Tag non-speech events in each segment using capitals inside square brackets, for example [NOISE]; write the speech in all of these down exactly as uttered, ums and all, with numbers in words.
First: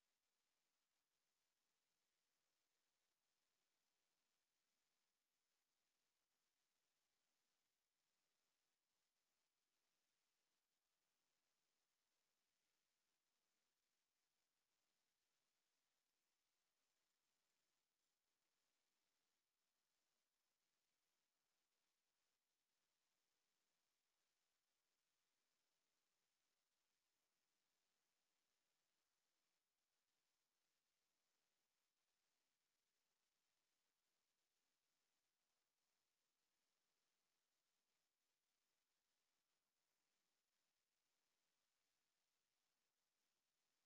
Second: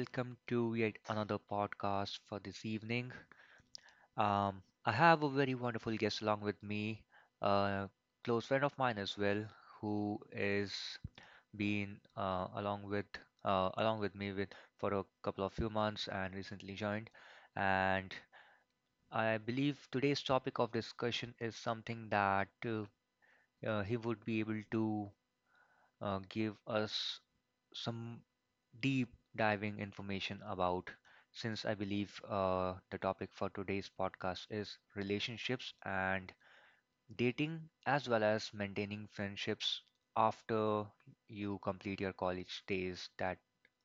Welcome to yet another podcast for this evening. Um, I have a very wonderful guest along with me, a close friend of mine as well, who is been uh, along with uh, along with me with for a couple of few months and recently joined. And I believe today's topic of discussion is something that uh, uh, he would be able to uh, give us some deep diving information about, since I believe uh, the topic for today's podcast is relationships and dating, as well as maintaining friendships after you complete your college days, that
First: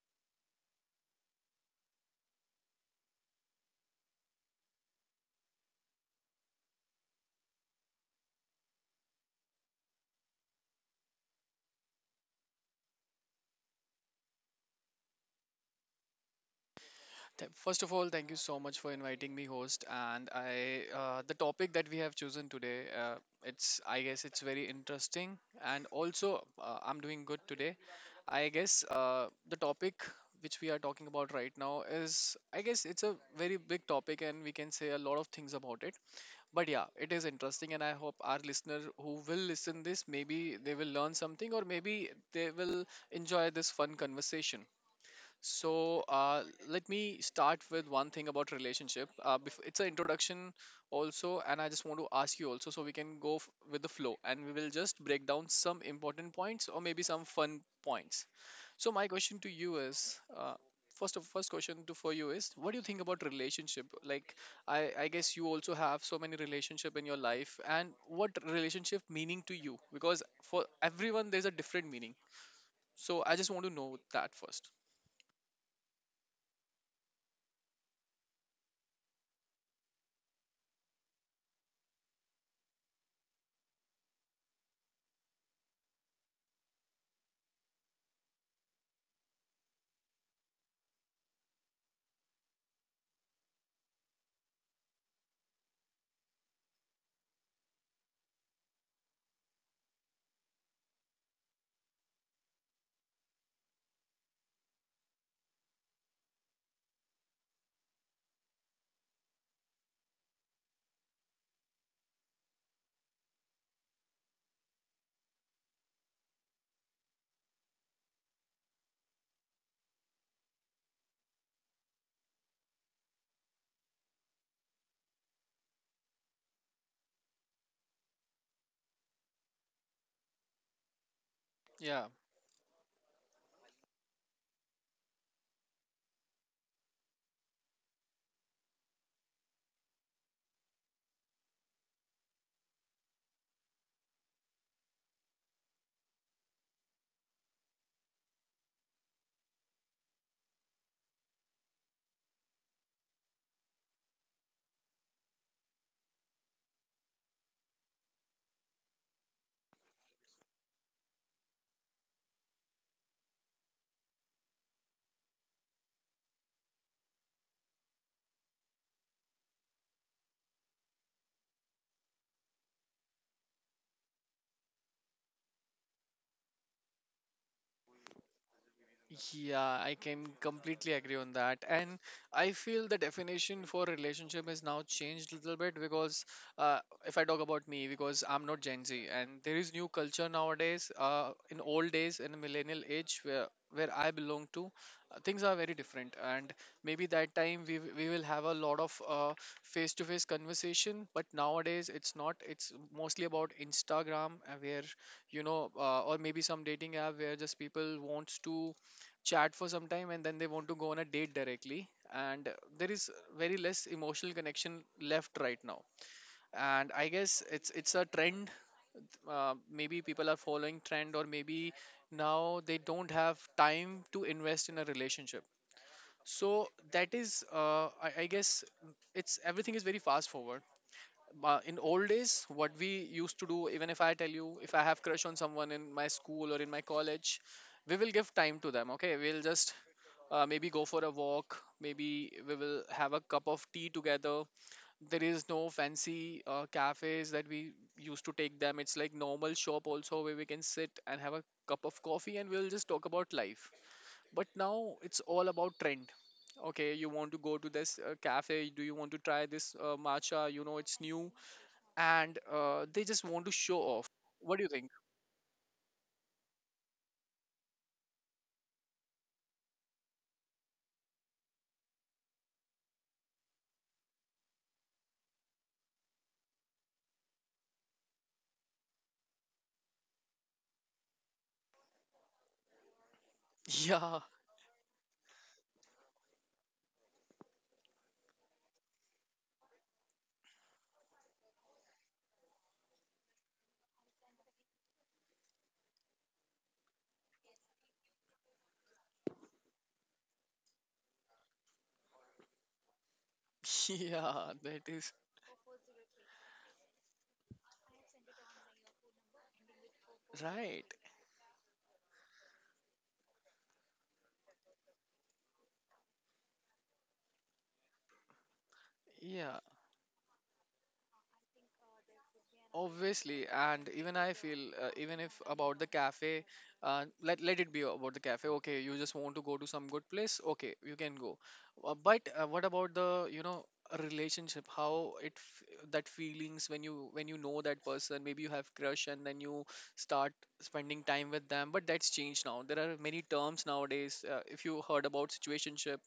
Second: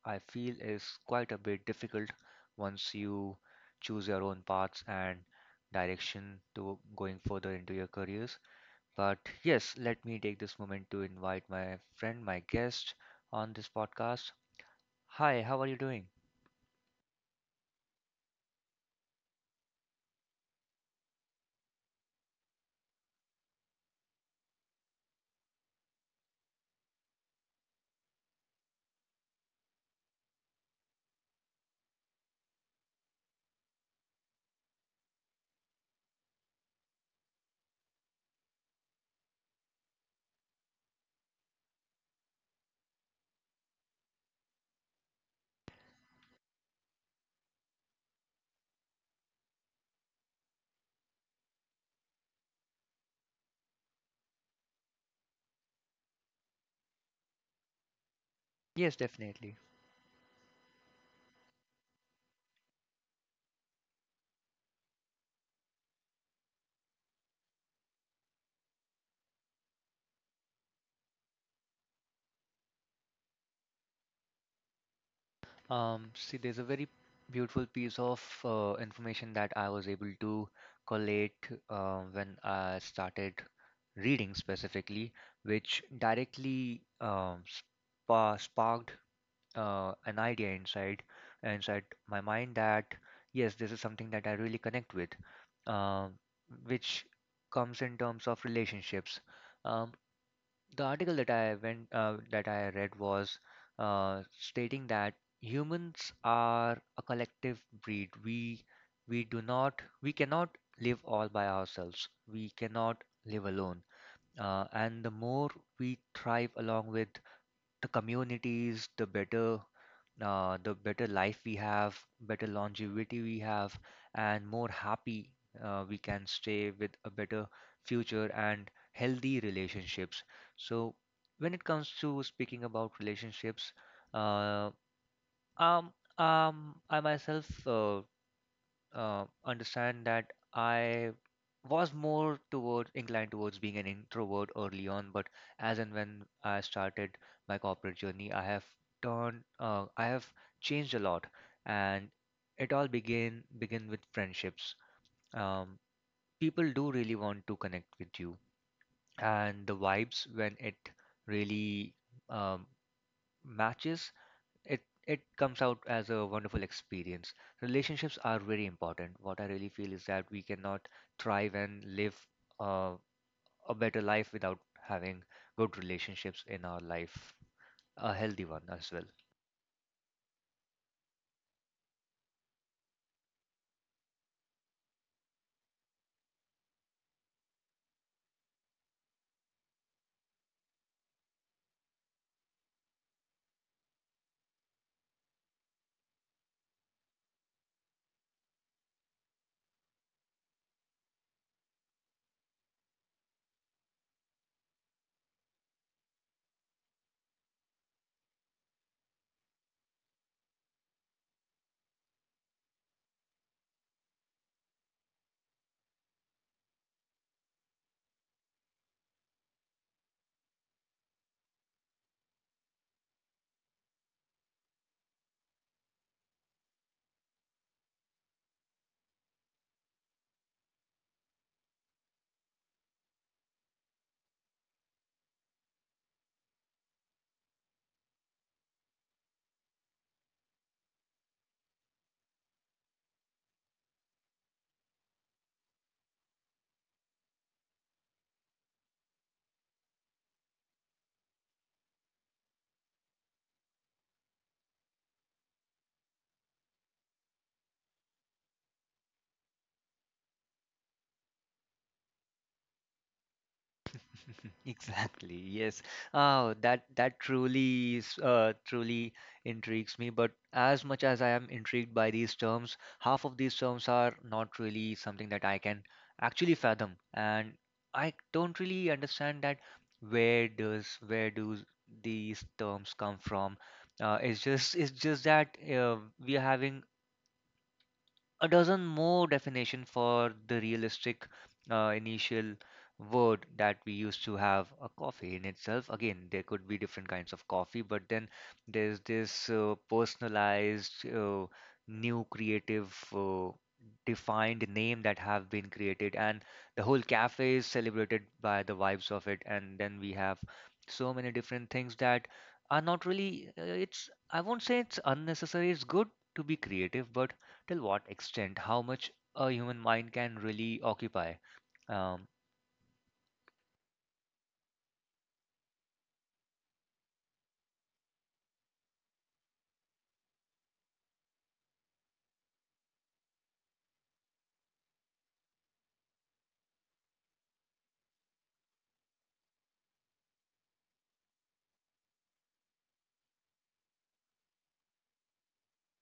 I feel is quite a bit difficult once you choose your own paths and direction to going further into your careers. But yes, let me take this moment to invite my friend, my guest on this podcast. Hi, how are you doing? Th- First of all, thank you so much for inviting me, host. And I, uh, the topic that we have chosen today, uh, it's I guess it's very interesting, and also uh, I'm doing good today. I guess uh, the topic which we are talking about right now is I guess it's a very big topic, and we can say a lot of things about it. But yeah, it is interesting, and I hope our listener who will listen this maybe they will learn something, or maybe they will enjoy this fun conversation. So uh, let me start with one thing about relationship. Uh, bef- it's an introduction also, and I just want to ask you also, so we can go f- with the flow, and we will just break down some important points or maybe some fun points. So Yes, my question to definitely. you is, uh, first of first question to for you is, what do you think about relationship? Like, I I guess you also have so many relationship in your life, and what relationship meaning to you? Because for everyone, there's a different meaning. So I just want to know that first. Um, see, there's a very beautiful piece of uh, information that I was able to collate uh, when I started reading specifically, which directly um, spa- sparked uh, an idea inside inside my mind that yes, this is something that I really connect with, uh, which comes in terms of relationships. Um, the article that I went uh, that I read was uh, stating that humans are a collective breed. We we do not we cannot live all by ourselves. We cannot live alone. Uh, and the more we thrive along with the communities, the better uh, the better life we have, better longevity we have, and more happy uh, we can stay with a better future and healthy relationships. So, when it comes Yeah. to speaking about relationships, uh, um, um, I myself uh, uh, understand that I was more toward inclined towards being an introvert early on, but as and when I started my corporate journey, I have turned, uh, I have changed a lot, and it all began begin with friendships. Um, People do really want to connect with you, and the vibes when it really um, matches, it it comes out as a wonderful experience. Relationships are very important. What I really feel is that we cannot thrive and live uh, a better life without having good relationships in our life, a healthy one as well. Yeah, I can completely agree on that. And I feel the definition for relationship has now changed a little bit, because uh, if I talk about me, because I'm not Gen Z and there is new culture nowadays, uh, in old days, in the millennial age where where I belong to, uh, things are very different. And maybe that time we, w- we will have a lot of uh, face-to-face conversation, but nowadays it's not. It's mostly about Instagram, uh, where, you know, uh, or maybe some dating app where just people wants to chat for some time, and then they want to go on a date directly, and there is very less emotional connection left right now. And I guess it's it's a trend. Uh, maybe people are following trend, or maybe now they don't have time to invest in a relationship. So that is uh, I, I guess it's everything is very fast forward. Uh, in old days, what we used to do, even if I tell you, if I have crush on someone in my school or in my college, we will give time to them. Okay, we'll just uh, maybe go for a walk, maybe we will have a cup of tea together. There is no fancy uh, cafes that we used to take them. It's like normal shop also where we can sit and have a cup of coffee, and we'll just talk about life. But now it's all about trend. Okay, you want to go to this uh, cafe? Do you want to try this uh, matcha? You know it's new. And uh, they just want to show off. What do you [LAUGHS] think? [LAUGHS] Exactly. Yes. Oh, that that truly is, uh, truly intrigues me. But as much as I am intrigued by these terms, half of these terms are not really something that I can actually fathom, and I don't really understand that where does where do these terms come from. Yeah, Uh, it's just it's just that uh, we are having a dozen more definition for the realistic uh, initial word that we used to have. A coffee in itself again there could be different kinds of coffee, but then there's this uh, personalized, uh, new creative, uh, [LAUGHS] yeah, defined that name is that have been created, and the whole cafe is celebrated by the vibes of it. And then we have right. so many different things that are not really uh, it's, I won't say it's unnecessary, it's good to be creative, but till what extent, how much a Yeah, human mind can really occupy. Um, obviously, and even I feel, uh, even if about the cafe, uh, let let it be about the cafe. Okay, you just want to go to some good place. Okay, you can go. Uh, but uh, what about the you know a relationship? How it f- that feelings when you when you know that person, maybe you have crush, and then you start spending time with them. But that's changed now. There are many terms nowadays. Uh, if you heard about situationship,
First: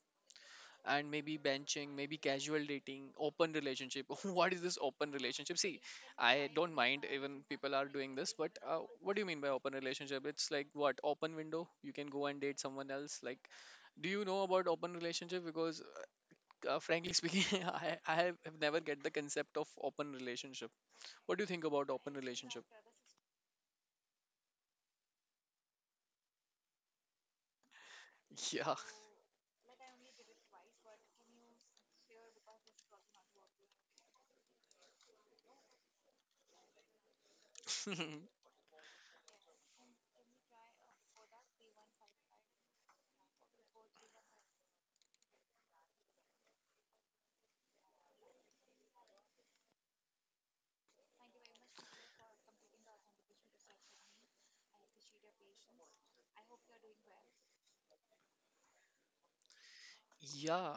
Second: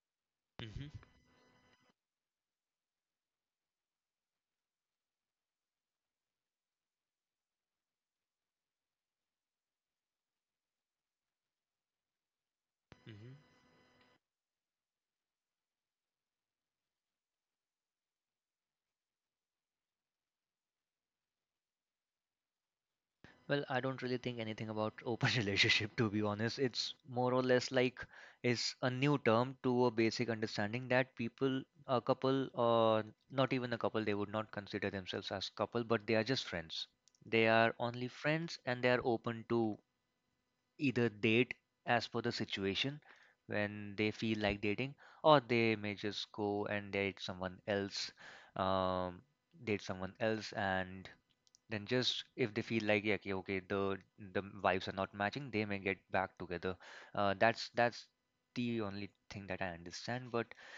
hmm. and maybe benching, maybe casual dating, open relationship. [LAUGHS] What is this open relationship? See, I don't mind even people are doing this, but uh, what do you mean by open relationship? It's like what, open window? You can go and date someone else. Like, Hmm. do you know about open relationship? Because uh, uh, frankly speaking, [LAUGHS] I I have have never get the concept of open relationship. What do you think about open relationship? Well, I don't really think anything about open [LAUGHS] relationship, to be honest. It's more or less like is Yeah, a new term to a basic understanding that people, a couple, or not even a couple, they would not consider themselves as couple, but they are just friends. They are only [LAUGHS] friends and they are open to either date as per the situation when they feel like dating, or they may just go and date someone else, um, date someone else, and then just if they feel like, yeah, okay, okay, the the vibes are not matching, they may get back together. Uh, that's that's the only thing that I understand, but yeah,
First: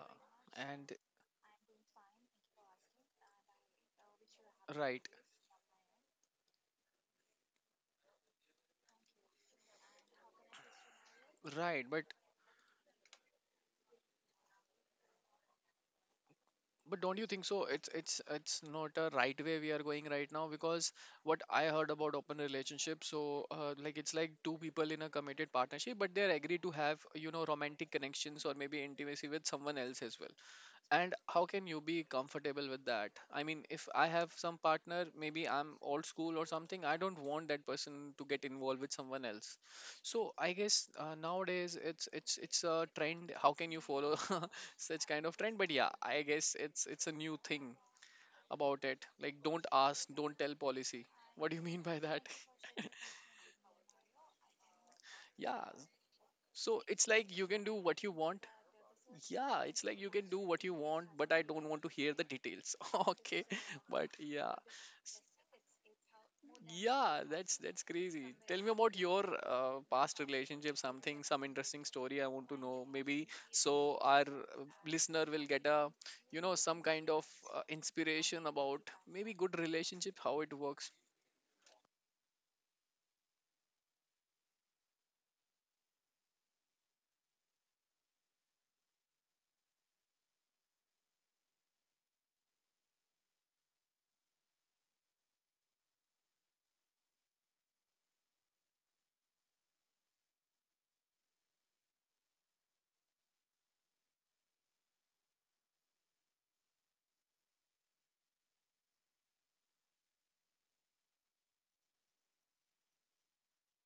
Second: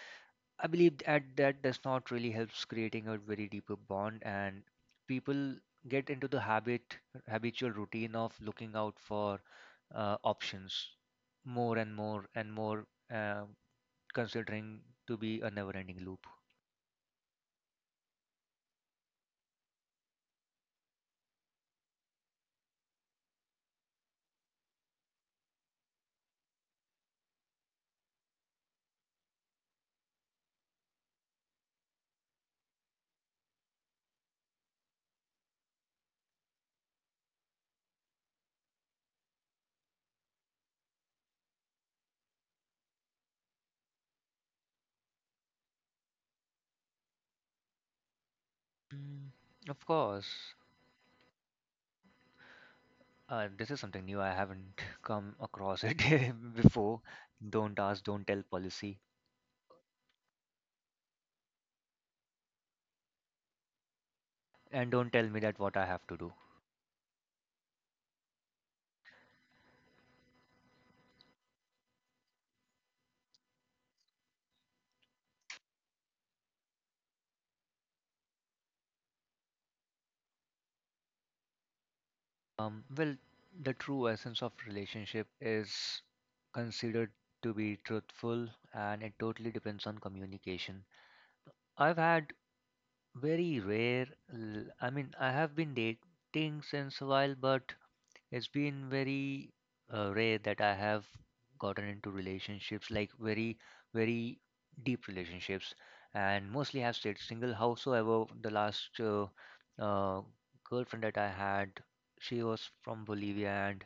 I and believe that that does not really helps creating a very deeper bond, and right, people get into the habit, habitual routine of looking out for uh, options more right. and But more and more, uh, considering to be a never-ending loop. But don't you think so? It's it's it's not a right way we are going right now, because what I heard about open relationship, so uh, like it's like two people in a committed partnership, but they're agreed to have you know romantic connections or maybe intimacy with someone else as well. And how can you be comfortable with that? I mean, if I have some partner, maybe I'm old school or something, I don't want that person to get involved with someone else. So I guess uh, nowadays it's it's it's a trend. How can you follow [LAUGHS] such kind of trend? But yeah, I guess it's it's a new thing about it, Mm. like, don't Of ask don't tell course, policy. What do you [LAUGHS] mean by that? uh, this is something new. I haven't [LAUGHS] come [LAUGHS] Yeah, across it [LAUGHS] so before. it's like you can do Don't what ask, you don't tell want. policy, Yeah, it's like you can do what you want, but I don't want to hear the details. [LAUGHS] Okay, but yeah, and don't tell me that what I have to do. yeah, that's that's crazy. Tell me about your uh, past relationship, something, some interesting story. I want to know, maybe so our uh, listener will get a, you know, some kind of uh, inspiration about maybe good relationship, how it works. Um, well, the true essence of relationship is considered to be truthful, and it totally depends on communication. I've had very rare, l- I mean, I have been dating since a while, but it's been very uh, rare that I have gotten into relationships, like very, very deep relationships, and mostly have stayed single. Howsoever, the last uh, uh, girlfriend that I had, she was from Bolivia, and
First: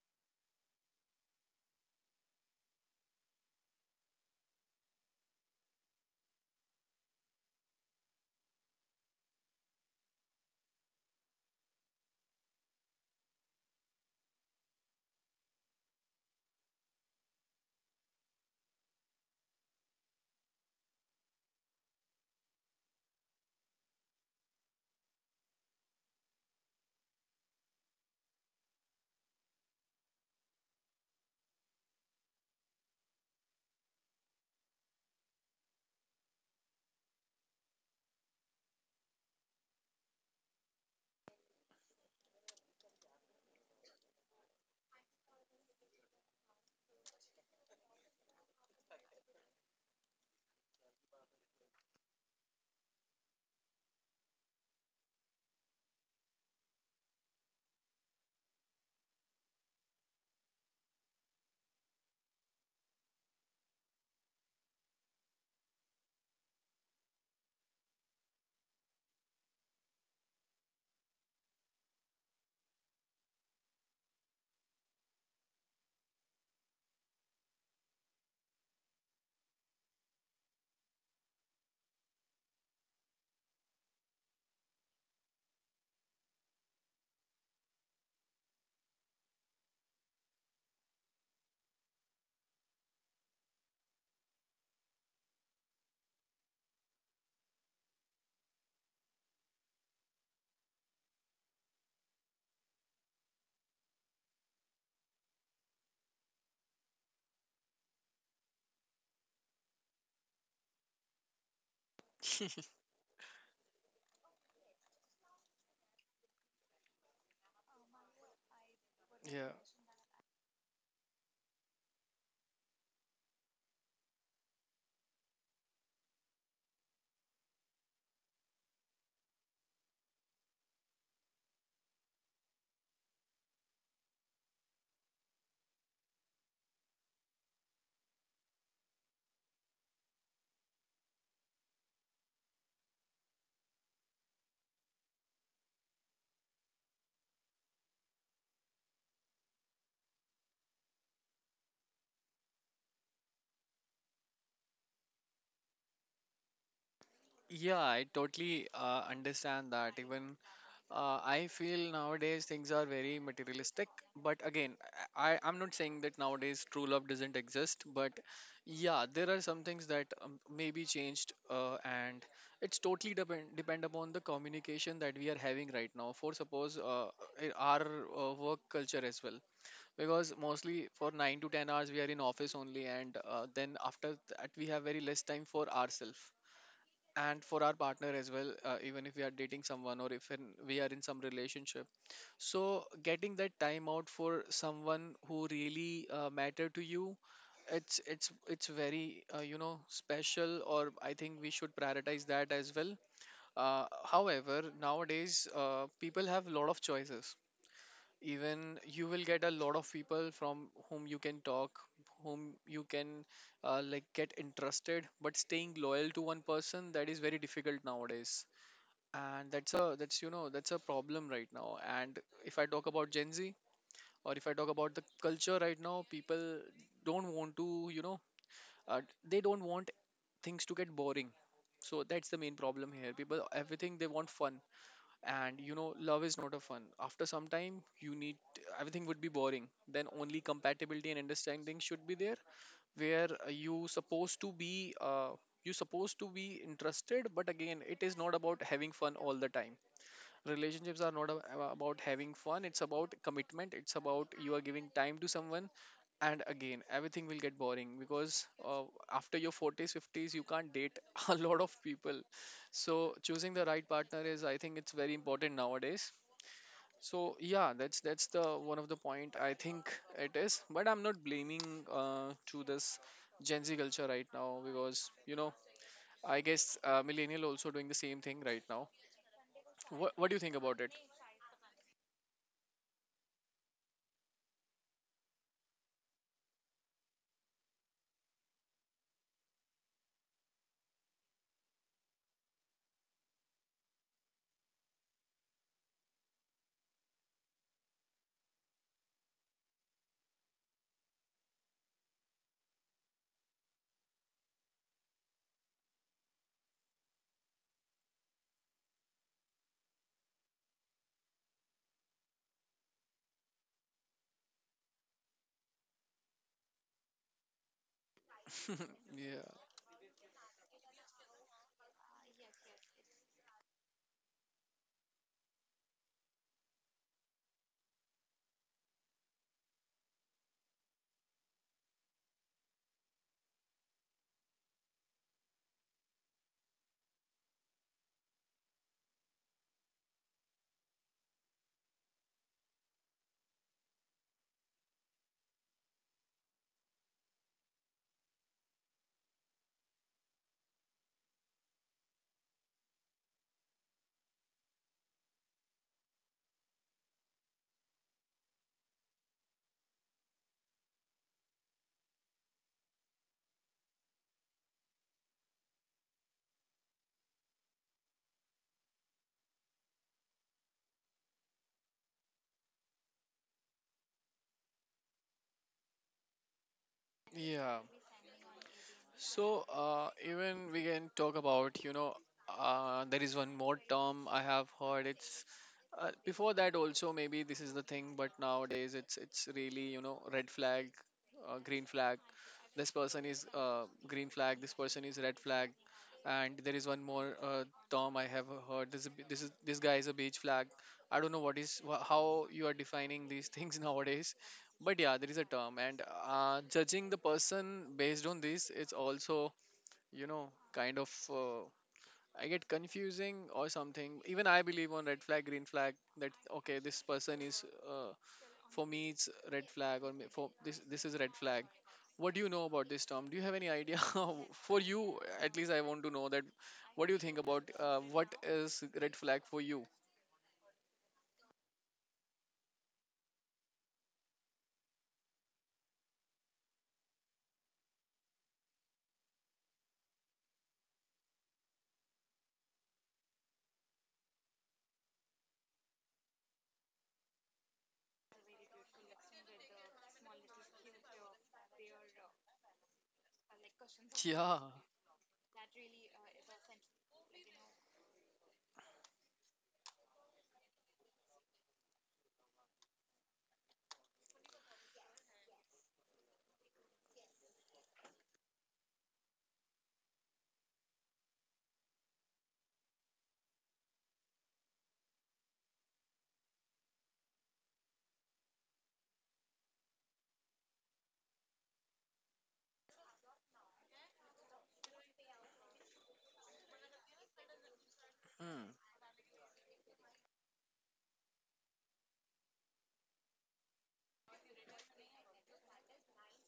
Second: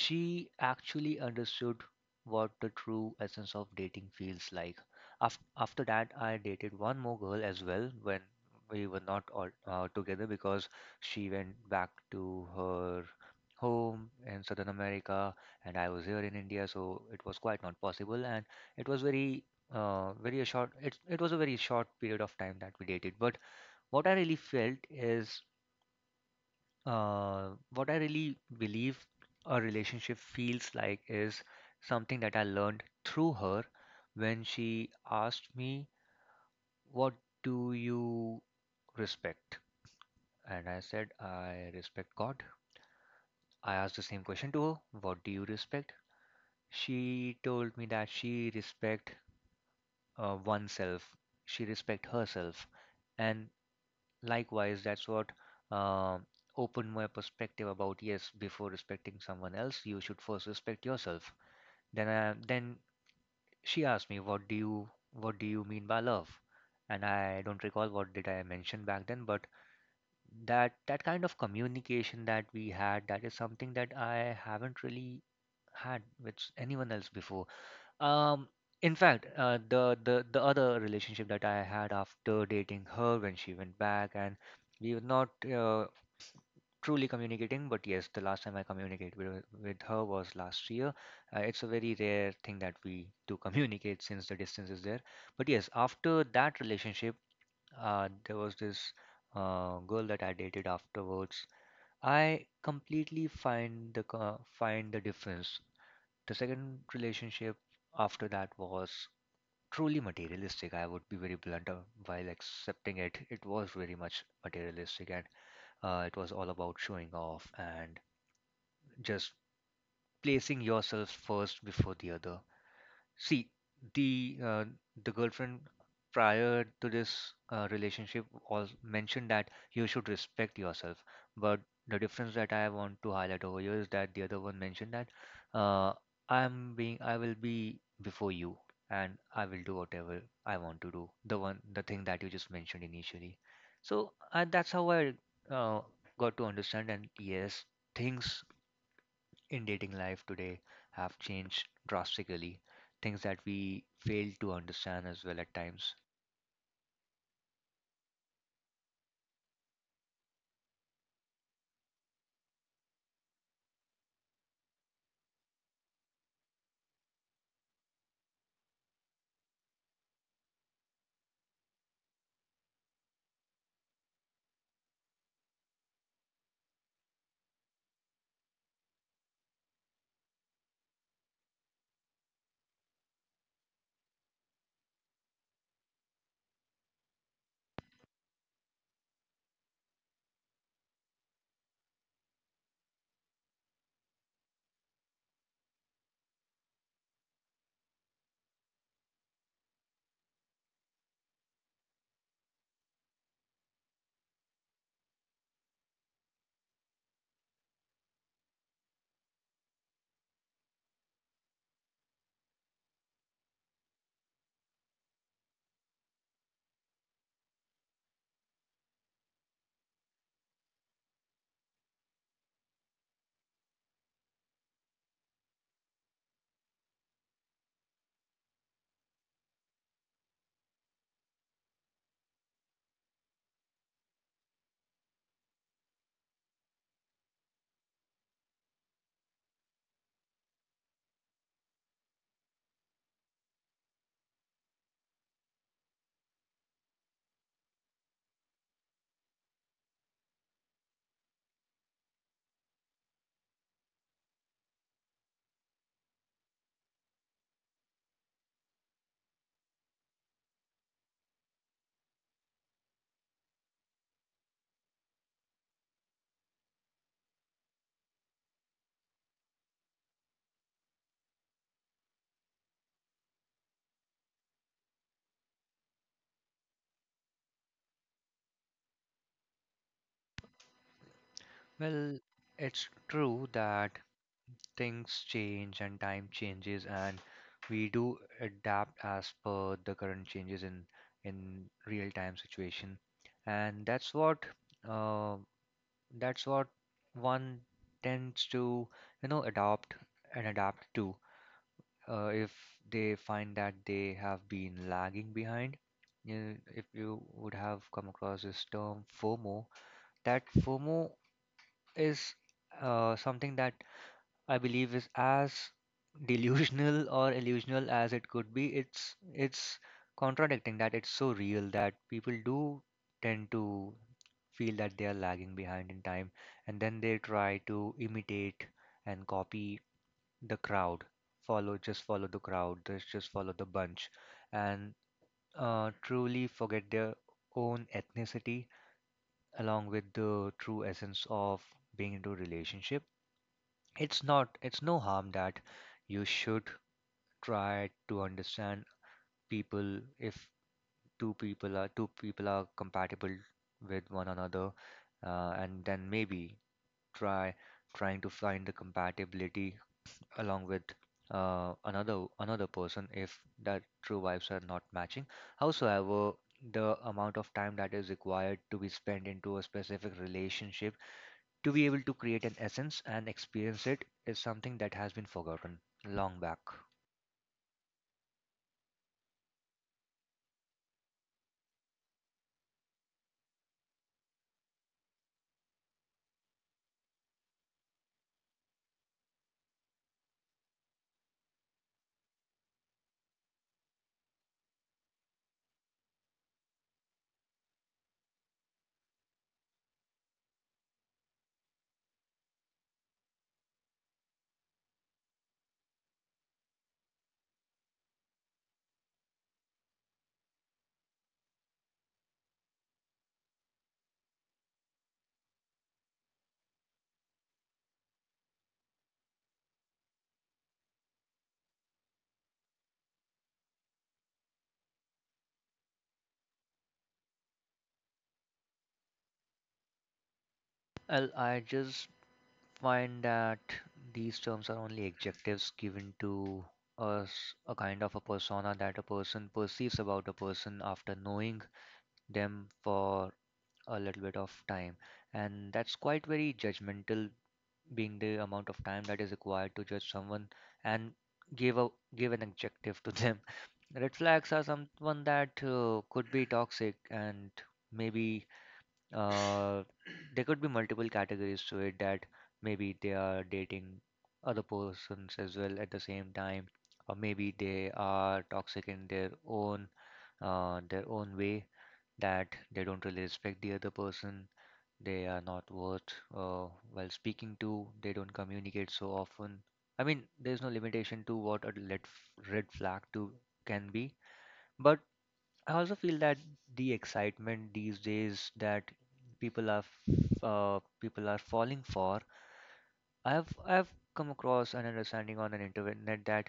she actually understood what the true essence of dating feels like. After, after that, I dated one more girl as well. When we were not all uh, together because she went back to her home in Southern America and I was here in India, so it was quite not possible. And it was very, uh, very a short. It it was a very short period of time that we dated. But what I really felt is uh, what I really believe a relationship feels like is something that I learned through her when she asked me, "What do you respect?" And I said, "I respect God." I asked the same question to her, "What do you respect?" She told me that she respect uh, oneself, she respect herself. And likewise, that's what uh, opened my perspective about yes, before respecting someone else, you should first respect yourself. Then, I, then she asked me, "What do you, what do you mean by love?" And I don't recall what did I mention back then, but that that kind of communication that we had, that is something that I haven't really had with anyone else before. Um, in fact, uh, the the the other relationship that I had after dating her when she went back, and we were not uh, truly communicating. But yes, the last time I communicated with, with her was last year. Uh, it's a very rare thing that we do [LAUGHS] communicate since the distance is there. But yes, after that relationship, uh, there was this uh, girl that I dated afterwards. I completely find the co- find the difference. The second relationship after that was truly materialistic. I would be very blunt uh, while [LAUGHS] accepting it. It was very much materialistic, and uh, it was all about showing off and just Yeah, placing yourself first before the other. See, the uh, the girlfriend prior to this uh, relationship was mentioned that you should respect yourself. But the difference that I want to highlight over here is that the other one mentioned that uh, I'm being I will be before you, and I will do whatever I want to do. The one the thing that you just mentioned initially. So uh, that's how I uh, got to understand. And yes, things in dating life today have changed drastically, things that we fail to understand as well at times. yeah, I totally uh, understand that. Even Uh, I feel nowadays things are very materialistic, but again, I, I'm not saying that nowadays true love doesn't exist, but yeah, there are some things that um, may be changed, uh, and it's totally depend depend upon the communication that we are having right now. For suppose uh, i- our uh, work culture as well, because mostly for nine to ten hours we are in office only, and uh, then after that we have very less time for ourselves and for our partner as well. Uh, even if we are dating someone, or if in, we are in some relationship, so getting that time out for someone who really uh, matter to you, it's it's it's very uh, you know special. Or I think we should prioritize that as well. Uh, however, nowadays uh, people have a lot of choices. Even you will get a lot of people from whom you can talk, whom you can uh, like get interested, but staying loyal to one person, that is very difficult nowadays. And that's a that's you know that's a problem right now. And if I talk about Gen Z, or if I talk about the culture right now, people don't want to, you know uh, they don't want things to get boring. So that's the main problem here. People, everything, they want fun. And you know love is not a fun. After some time you need, everything would be boring, then only compatibility and understanding should be there, where uh, you supposed to be uh, you supposed to be interested, but again, it is not about having fun all the time. Relationships are not ab- ab- about having fun. It's about commitment, it's about you are giving time to someone. And again, everything will get boring, because uh, after your forties fifties you can't date [LAUGHS] a lot of people. So choosing the right partner is I think it's very important nowadays. So yeah, that's that's the one of the point, I think. It is, but I'm not blaming uh, to this Gen Z culture right now, because you know I guess uh, millennial also doing the same thing right now. What, what do you think about it? Well, it's true that things change and time changes, and we do adapt as per the current changes in in real time situation, and that's what uh, that's what one tends to, you know, adopt and adapt to. Uh, if they find that they have been lagging behind. You, if you would have come across this term FOMO, that FOMO is uh, something that I believe is as delusional [LAUGHS] or illusional as it could be. [LAUGHS] It's yeah, it's contradicting that it's so real that people do tend to feel that they are lagging behind in time, and then they try to imitate and copy the crowd, follow, just follow the crowd, just just follow the bunch, and uh, truly forget their own ethnicity along with the true essence of being into a relationship. It's not it's no harm that you should try to understand people. If two people are two people are compatible with one another, uh, and then maybe try trying to find the compatibility along with uh, another another person if that true vibes are not matching. Howsoever, the amount of time that is required to be spent into a specific relationship to be able to create an essence and experience it is something that has been forgotten long back. yeah. So uh, even we can talk about you know uh, there is one more term I have heard. It's uh, Before that also, maybe this is the thing, but nowadays it's it's really, you know red flag, uh, green flag, this person is uh, green flag, this person is red flag. And there is one more uh, term I have heard. This is, b- this is this guy is a beige flag. I don't know what is wha- how you are defining these things [LAUGHS] nowadays, but yeah, there is a term. And uh, judging the person based on this, it's also you know kind of uh, I get confusing or something. Even I believe on red flag green flag, that okay, this person is uh, for me it's red flag, or, me- for this this is red flag. What do you know about this term? Do you have any idea? [LAUGHS] For you, at least, I want to know that. What do you think about, uh, what is red flag for you? Well, I just find that these terms are only adjectives given to us, a kind of a persona that a person perceives about a person after knowing them for a little bit of time, and that's quite very judgmental being the amount of time that is required to judge someone and give a give an adjective to them. [LAUGHS] Red [LAUGHS] flags Yeah. are someone that uh, could be toxic, and maybe uh, there could be multiple categories to it, that maybe they are dating other persons as well at the same time, or maybe they are toxic in their own, uh, their own way, that they don't really respect the other person, they are not worth uh, while speaking to, they don't communicate so often. I mean, there's no limitation to what a red, f- red flag to can be. But I also feel that the excitement these days Hmm. that people are f- uh, people are falling for. I have i have come across an understanding on an internet that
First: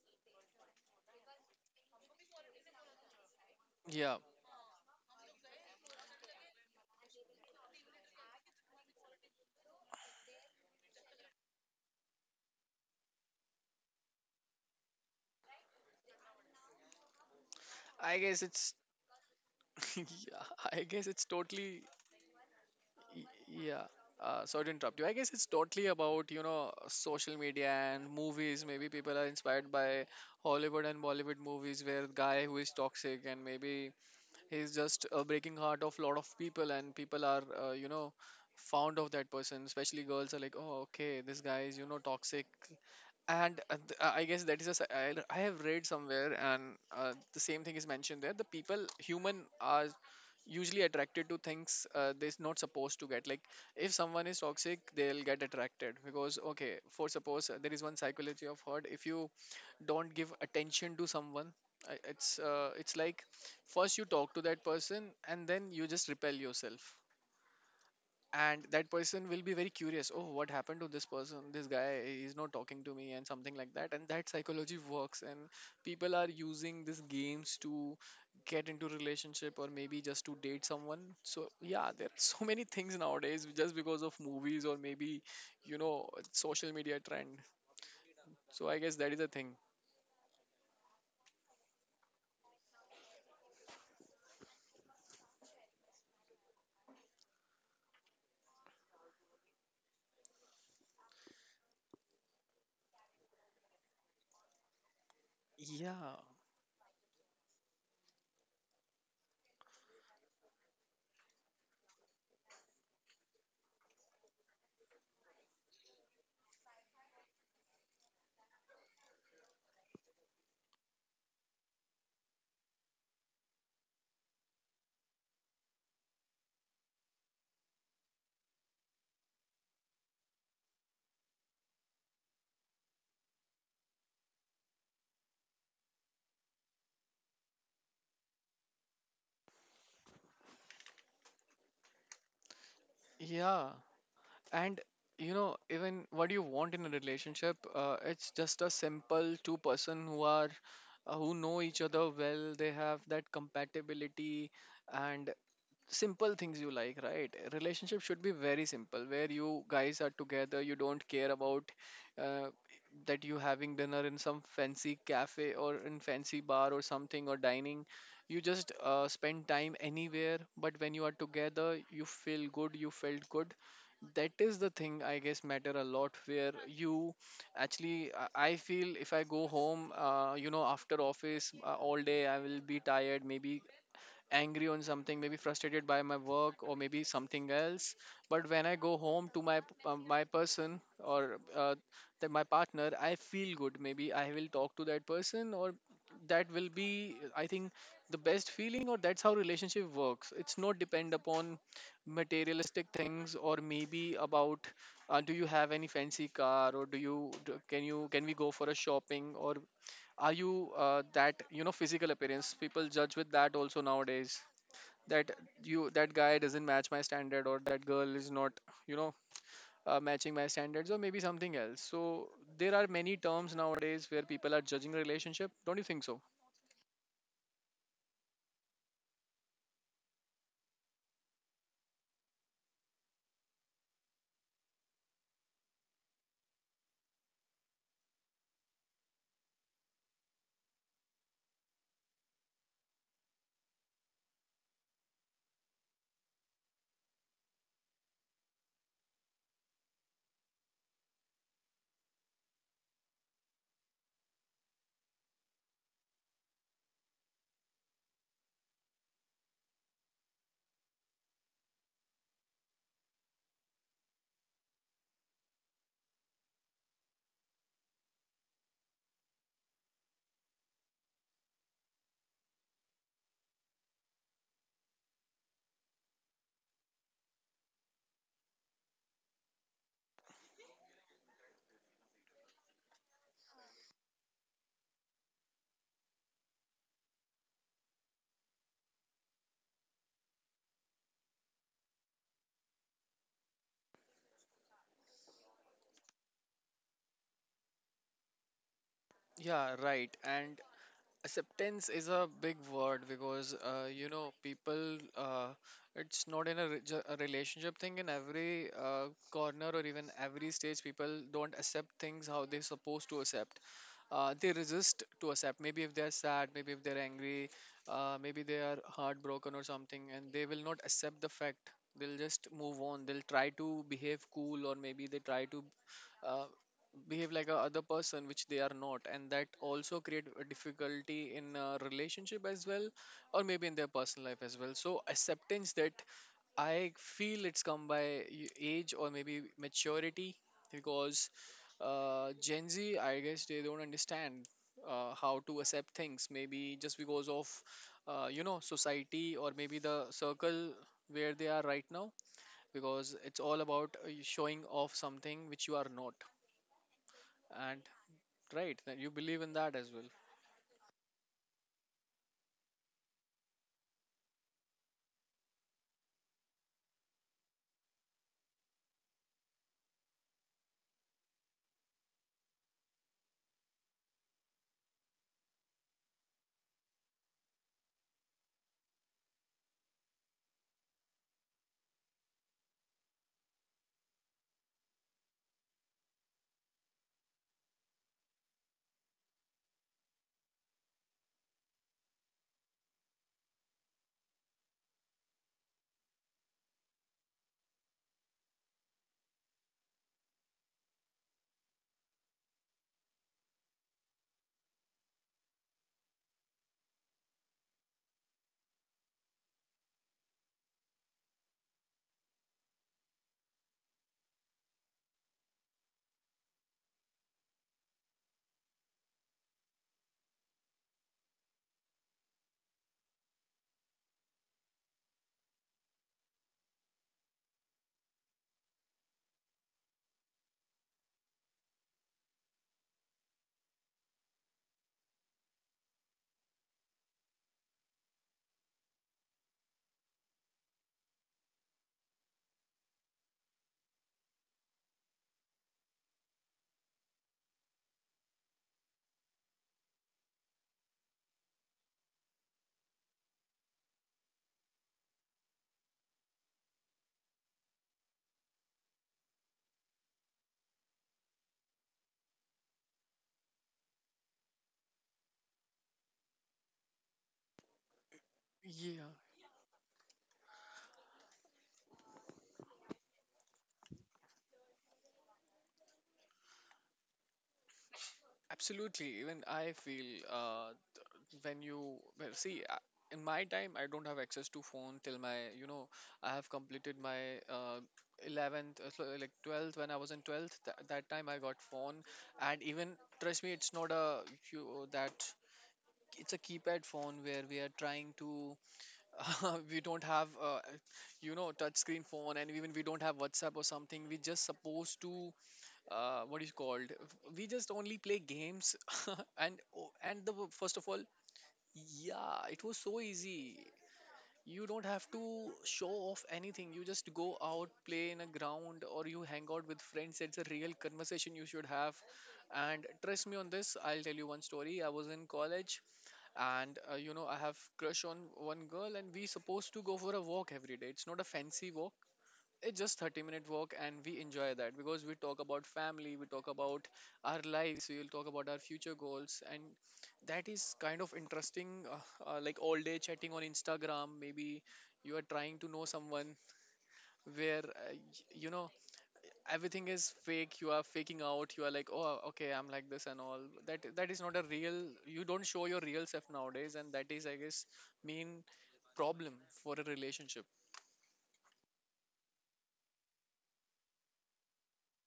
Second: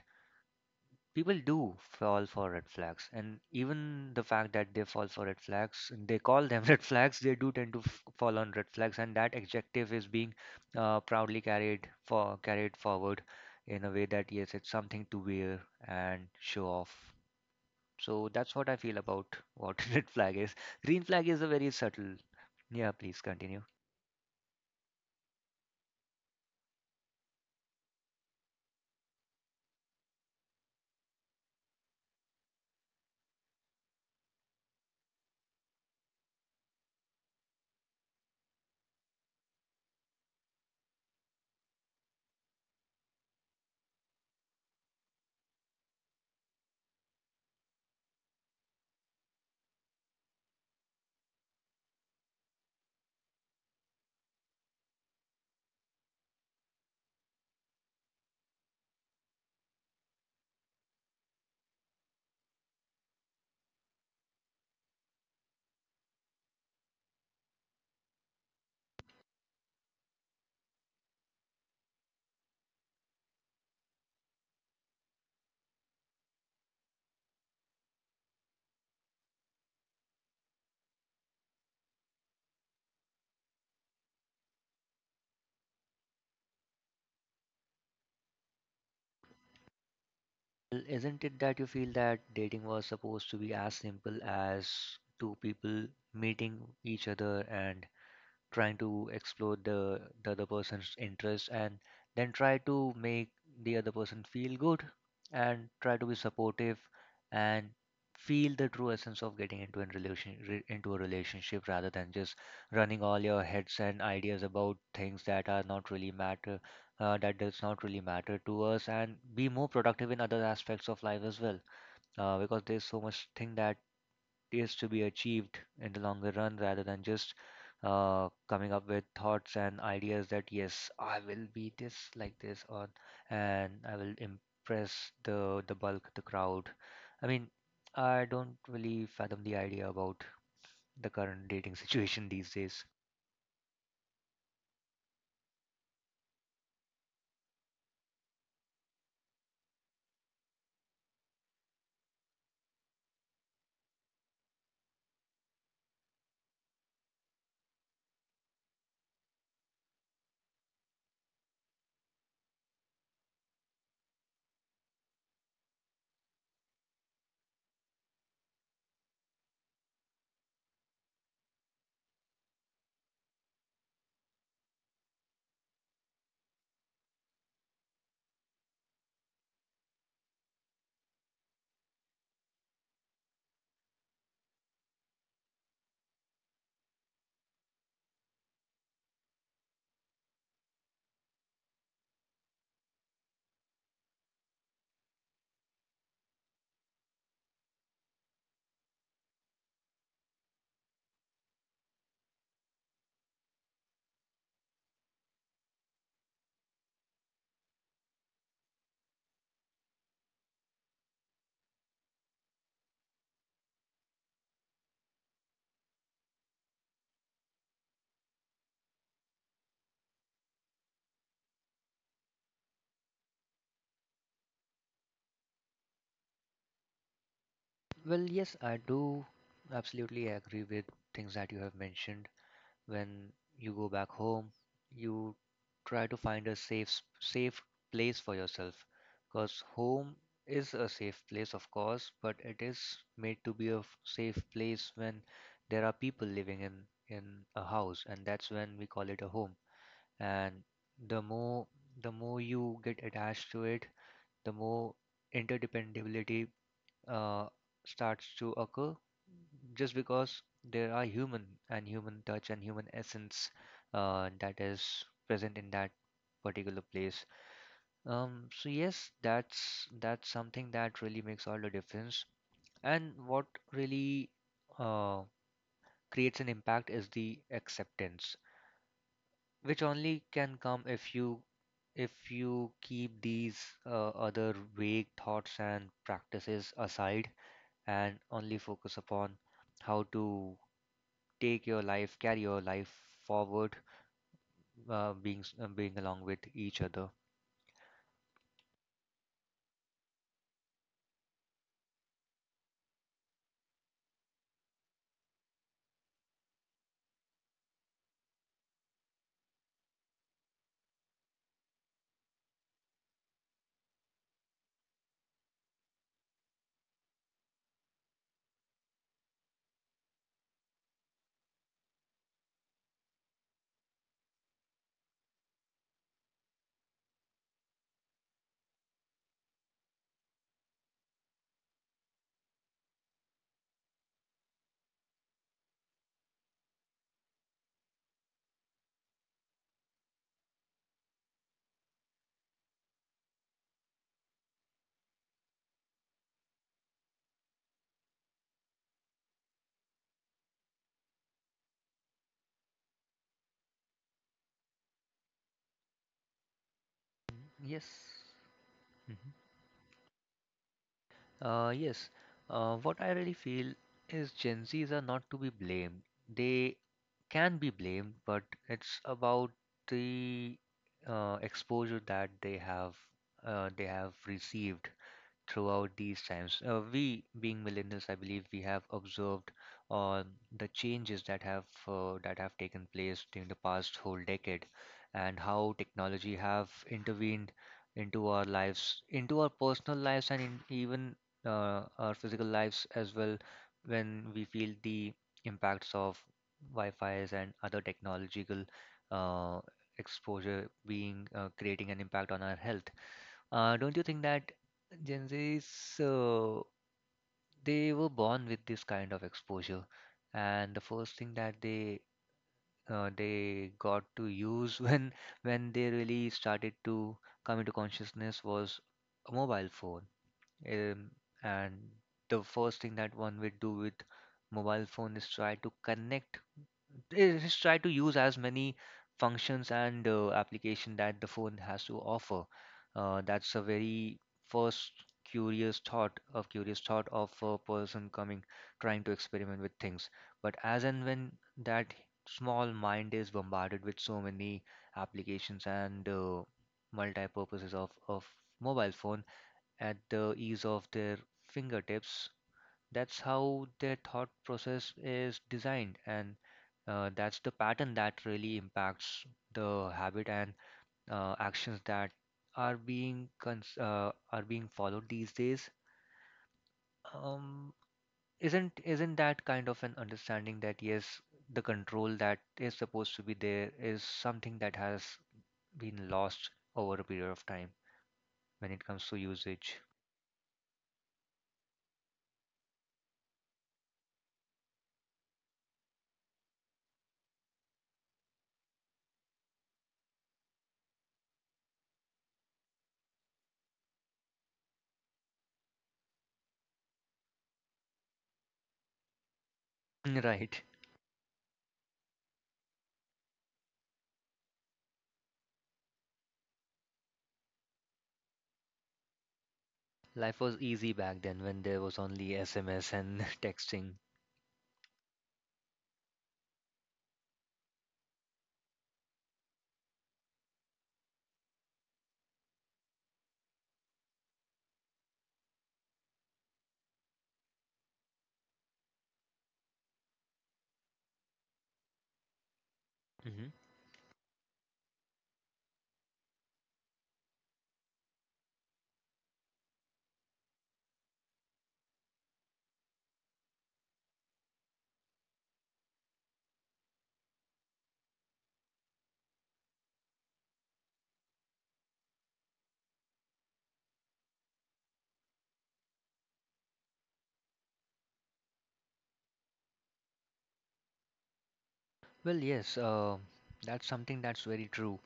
people do fall for red flags, and even yeah the fact that they fall for red flags, they call them [LAUGHS] red flags, they do tend to f- fall on red flags, and that adjective is being uh, proudly carried for carried forward in a way that yes, it's something to wear and show off. I So guess that's it's what I feel about what [LAUGHS] [LAUGHS] Yeah, red flag is. I guess Green it's flag is a very totally. subtle. Yeah, Y- please continue. Yeah. Uh, sorry to interrupt you. I guess it's totally about, you know, social media and movies. Maybe people are inspired by Hollywood and Bollywood movies where the guy who is toxic and maybe he's just uh, breaking heart of lot of people, and people are, uh, you know, fond of that person. Especially girls are like, oh, okay, this guy is, you know, toxic and uh, th- uh, I guess that is a s- I I have read somewhere and uh, the same thing is mentioned there, the people human are usually attracted to things uh, they're not supposed to get. Like if someone is toxic they'll get attracted because okay, for suppose uh, there is one psychology of hurt. If you don't give attention to someone, uh, it's uh, it's like first you talk to that person and then you just repel yourself, and that person will be very curious, oh what happened to this person, this guy is not talking to me and something like that, and that psychology works and people are using these games to get into relationship or maybe just to date someone. So yeah, there are [LAUGHS] so many things nowadays, just because of movies or maybe, you know, social media trend. So I guess that is a thing. Well, isn't it that you feel that dating was supposed to be as simple as two people meeting each other and trying to explore the the other person's interest, and then try to make the other person feel good and try to Yeah. be supportive and feel the true essence of getting into a relation re- into a relationship, rather than just running all your heads and ideas about things that are not really matter, uh, that does not really matter to us, and be more productive in other aspects of life as well. Uh, because there's so much thing that is to be achieved in the longer run rather than just uh, coming up with thoughts and ideas that yes, I will be this like this, or and I will impress the the bulk, the crowd. I mean, I don't really fathom the idea about the current dating [LAUGHS] situation these days. Yeah. And, you know, even what you want in a relationship, uh, it's just a simple two person who are uh, who know each other well. They have that compatibility, and simple things you like, right, relationship should be very simple where you guys are together, you don't care about uh, that you having dinner in some fancy cafe or in fancy bar or something, or dining, you just uh, spend time anywhere, but when you are together you feel good, you felt good. That is the thing I guess matter a lot, where you actually i I feel if I go home, uh, you know after office uh, all day I will be tired, maybe angry on something, maybe frustrated by my work or maybe something else. But when I go home to my uh, my person or uh, the, my partner, I feel good, maybe I will talk to that person, or that will be I think the best feeling. Or that's how relationship works, it's not depend upon materialistic things or maybe about, uh, do you have any fancy car, or do you do, can you, can we go for a shopping, or are you uh, that, you know, physical appearance, people judge with that also nowadays, that you, that guy doesn't match my standard, or that girl is not, you know, uh, matching my standards or maybe something else. So there are many terms nowadays where people are judging a relationship. Don't you think so? Well, yes, I do absolutely agree with things that you have mentioned. When you go back home, you try to find a safe s- safe place for yourself, because home is a safe place of course, but it is made to be a f- safe place when there are people living in in a house, and that's when we call it a home. And the more the more you get attached to it, the more interdependability uh, starts to occur, just because there are human and human touch and human essence uh, that is present in that particular place. Um, so yes, that's that's something that really makes all the difference. And what really uh, creates an impact is the acceptance, which only can come if you if you keep these uh, other vague thoughts and practices aside, and only focus upon how to take your life, carry your life forward, uh, being s- uh, being along with each other. Yeah, right. And acceptance is a big word because, uh, you know, people, uh, it's not in a, re- ju- a relationship thing, in every uh, corner or even every stage, people don't accept things how they're supposed to accept. Uh, they resist to accept, maybe if they're sad, maybe if they're angry, uh, maybe they are heartbroken or something, and they will not accept the fact. They'll just move on, they'll try to behave cool, or maybe they try to uh, behave like a other person which they are not, and that also create a difficulty in a relationship as well, or maybe in their personal life as well. So acceptance, that I feel it's come by y- age or maybe maturity, because uh, gen z I guess they don't understand uh, how to accept things, maybe just because of uh, you know, society or maybe the circle where they are right now, because it's all about uh, showing off something which you are not. And Yes. right, that you Mhm. believe in that as well. Uh, yes. Uh, what I really feel is Gen Zs are not to be blamed. They can be blamed, but it's about the uh, exposure that they have uh, they have received throughout these times. Uh, we, being millennials, I believe we have observed uh, the changes that have uh, that have taken place during the past whole decade, and how technology have intervened into our lives, into our personal lives, and in, even uh, our physical lives as well. When we feel the impacts of Wi-Fi's and other technological uh, exposure being uh, creating an impact on our health, uh, don't you think that Gen Zs, uh, they were born with this kind of exposure, and the first thing that they uh, they got to use [LAUGHS] when when they really started to come into consciousness was a mobile phone. Um, and the first thing that one would do with mobile phone is try to connect, they just try to use as many functions and uh, application that the phone has to offer. Uh, that's a very first curious thought of curious thought of a person coming, trying to experiment with things. But as and when that small mind is bombarded with so many applications and uh, multi-purposes of of mobile phone at the ease of their fingertips, that's how their thought process is designed, and uh, that's the pattern that really impacts the habit and uh, actions that are being cons uh, are being followed these days. Um, isn't Yeah, isn't that kind of an understanding that yes, the control that is supposed to be there is something that has been lost over a period of time when it comes to absolutely. Even I usage. feel uh, when you, well, see, uh, in my time, I don't have access to phone till my, you know, I have completed my uh, eleventh, uh, so, like twelfth, when I was in twelfth. Th- that time I got phone, and even, trust me, it's not a, you, that it's a keypad phone where we are trying to [LAUGHS] we don't [LAUGHS] have uh, Right. you know, touch screen phone, and even we don't have WhatsApp or something. We just supposed to uh, what is called we just only play games [LAUGHS] and oh, and the Life was first of easy all, back then when there was only yeah, it was S M S so and [LAUGHS] easy. texting. You don't have to show off anything, you just go out, play in a ground or you hang out with friends, it's a real conversation you should have. And trust me on this, I'll tell you one story. I was in college, and uh, you know, I have crush on one girl, and we supposed to go for a walk every day. It's not a fancy walk, it's just thirty minute walk, and we enjoy that because we talk about family, we talk about our lives, we will talk about our future goals, and that is kind of interesting, uh, uh, like all day chatting on instagram. Maybe you are trying to know someone where uh, y- you know, everything is fake, you are faking out, you are like, oh okay, I'm like this and all that. That is not a real, you don't show your real self nowadays, and that is I guess mean problem for a relationship. Well, yes, uh, that's something that's very true.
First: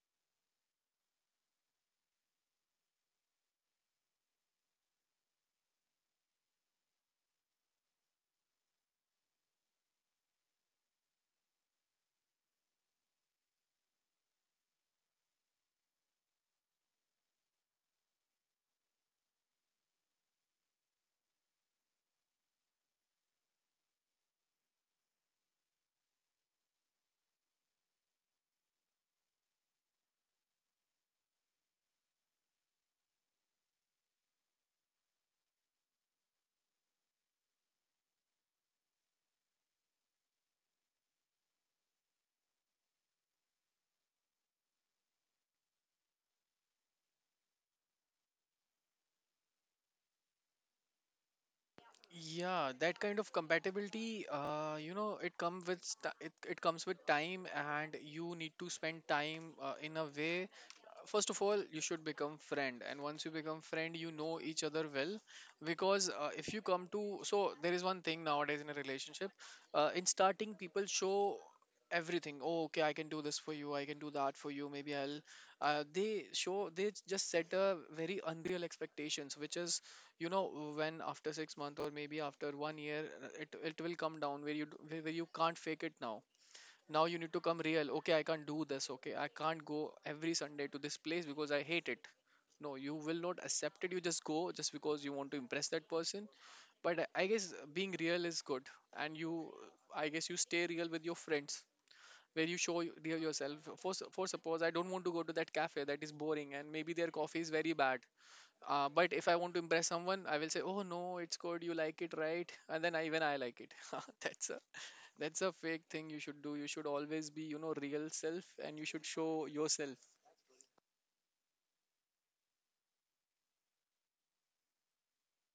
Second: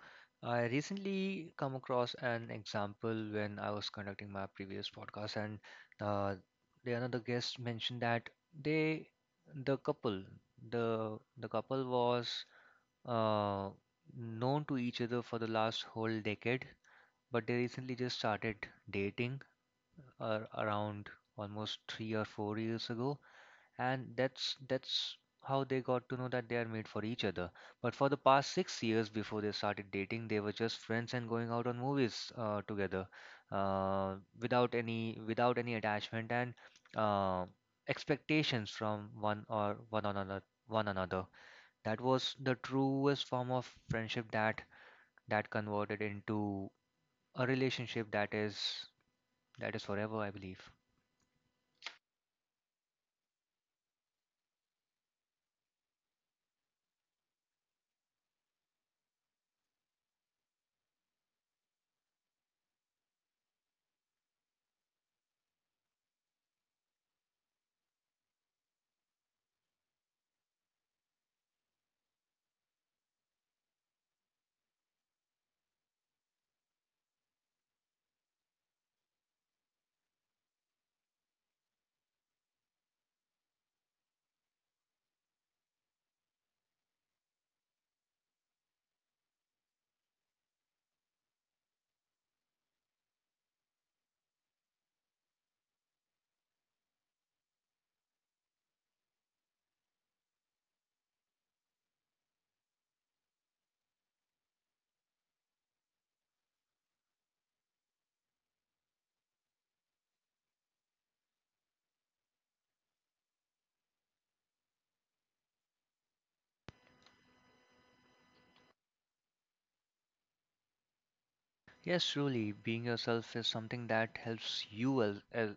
I recently come across an example when I was conducting my previous podcast, and uh, the another guest mentioned that they, the couple, the the couple was uh, known to each other for the last whole decade, but they recently just started dating uh, around almost three or four years ago, and that's that's how they got to know that they are made for each other. But for the past six years before they started dating, they were just friends and going out on movies uh, together, uh, without any without any attachment and uh, expectations from one or one another one another. That was the truest form of friendship that that converted into a relationship that is that is forever, I believe. Yeah, that kind of compatibility, uh, you know, it come with st- it, it comes with time, and you need to spend time uh, in a way. First of all, you should become friend, and once you become friend you know each other well, because uh, if you come to, so there is one thing nowadays in a relationship, uh, in starting people show everything, oh okay, I can do this for you, I can do that for you, maybe i'll, uh, they show they just set a very unreal expectations, which is, you know, when after six month or maybe after one year, uh, it, it will come down where you d- where where you can't fake it. Now, now you need to come real, okay I can't do this, okay I can't go every sunday to this place because I hate it. No, you will not accept it, you just go just because you want to impress that person. But i I guess being real is good, and you, I guess you stay real with your friends, where you show y- real yourself. For, s- for suppose, I don't want to go to that cafe, that is boring and maybe their coffee is very bad, uh, but if I want to impress someone, I will say, "Oh no, it's good. You like it, right?" And then I, even I like it. [LAUGHS] That's a, that's a fake thing you should do. You should always be, you know, real self, and you should show yourself. Yes, truly, being yourself is something that helps you as, as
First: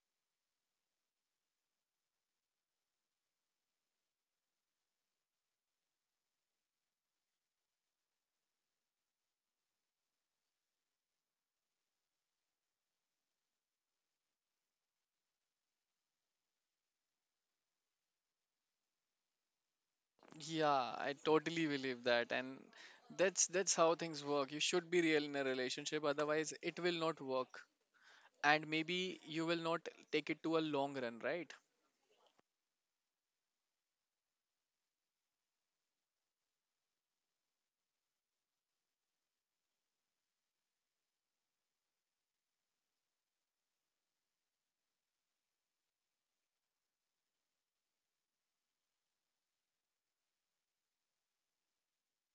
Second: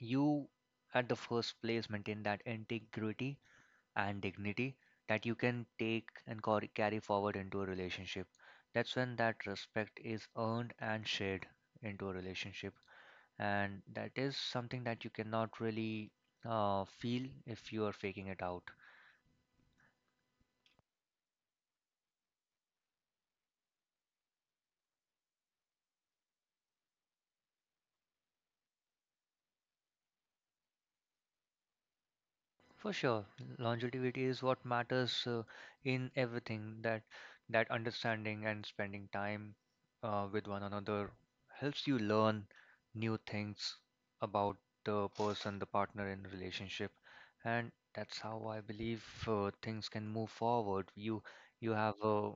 you at the first place maintain that integrity and dignity that you can take and cor- carry forward into a relationship. That's when that respect is earned and shared into a relationship, and that is something that you cannot really uh, feel if you are faking it out. Yeah, I totally believe that, and that's that's how things work. You should be real in a relationship, otherwise it will not work, and maybe you will not take it to a long run, right? For sure, longevity is what matters uh, in everything. That that understanding and spending time uh, with one another helps you learn new things about the person, the partner in relationship, and that's how I believe uh, things can move forward. You you have a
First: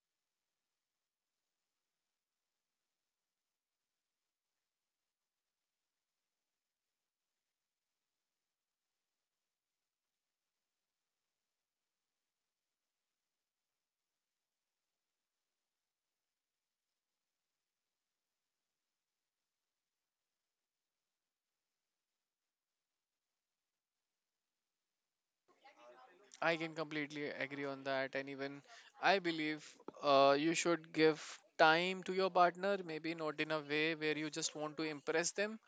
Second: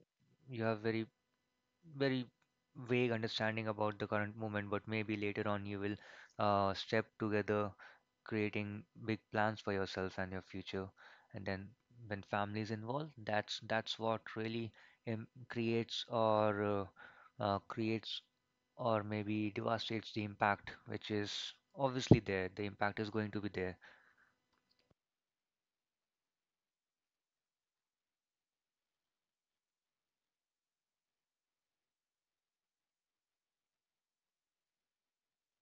you have very very vague understanding about the current movement, but maybe later on you will uh, step together, creating big plans for yourself and your future. And then when family is involved, that's that's what really um, creates or uh, uh, creates or maybe devastates the impact, which is obviously there. The impact is going to be there. I can completely agree on that. And even I believe uh, you should give time to your partner, maybe not in a way where you just want to impress them.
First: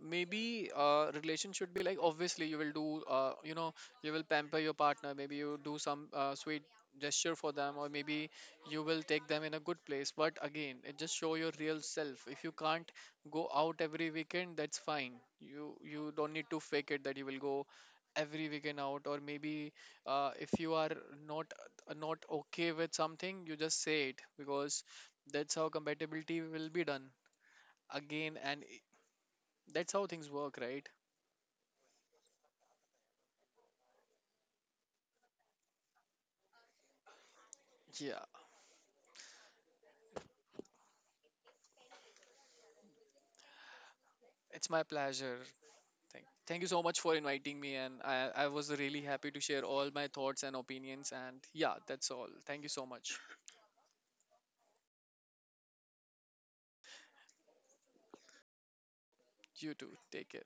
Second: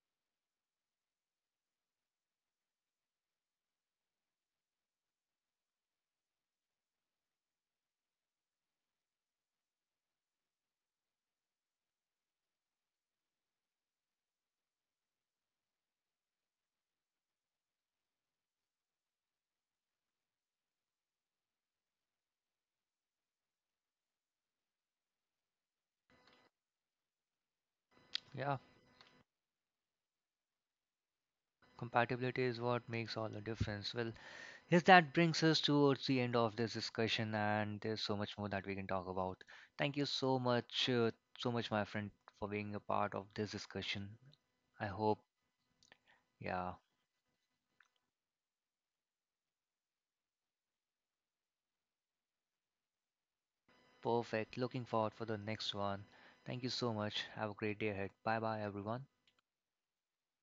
Maybe uh, relation should be like, obviously you will do, uh, you know, you will pamper your partner, maybe you do some uh, sweet gesture for them, or maybe you will take them in a good place. But again, it just show your real self. If you can't go out every weekend, that's fine, you you don't need to fake it that you will go every weekend out. Or maybe uh, if you are not, not okay with something, you just say it, because that's how compatibility will be done again. Yeah, and i- That's how things work, right? compatibility is what makes all the difference. Well, yes, that brings us towards the end of this discussion, and there's so Yeah, much more that we can talk about. Thank you so much, uh, so much, my friend, for being a part of this discussion. it's my I hope, pleasure. Thank, thank you yeah, so much for inviting me, and I, I was really happy to share all my thoughts and opinions. And yeah, that's all. Thank you so much. perfect. Looking forward for the next one. Thank you so much. Have a great day ahead. Bye bye, everyone. You too. Take care.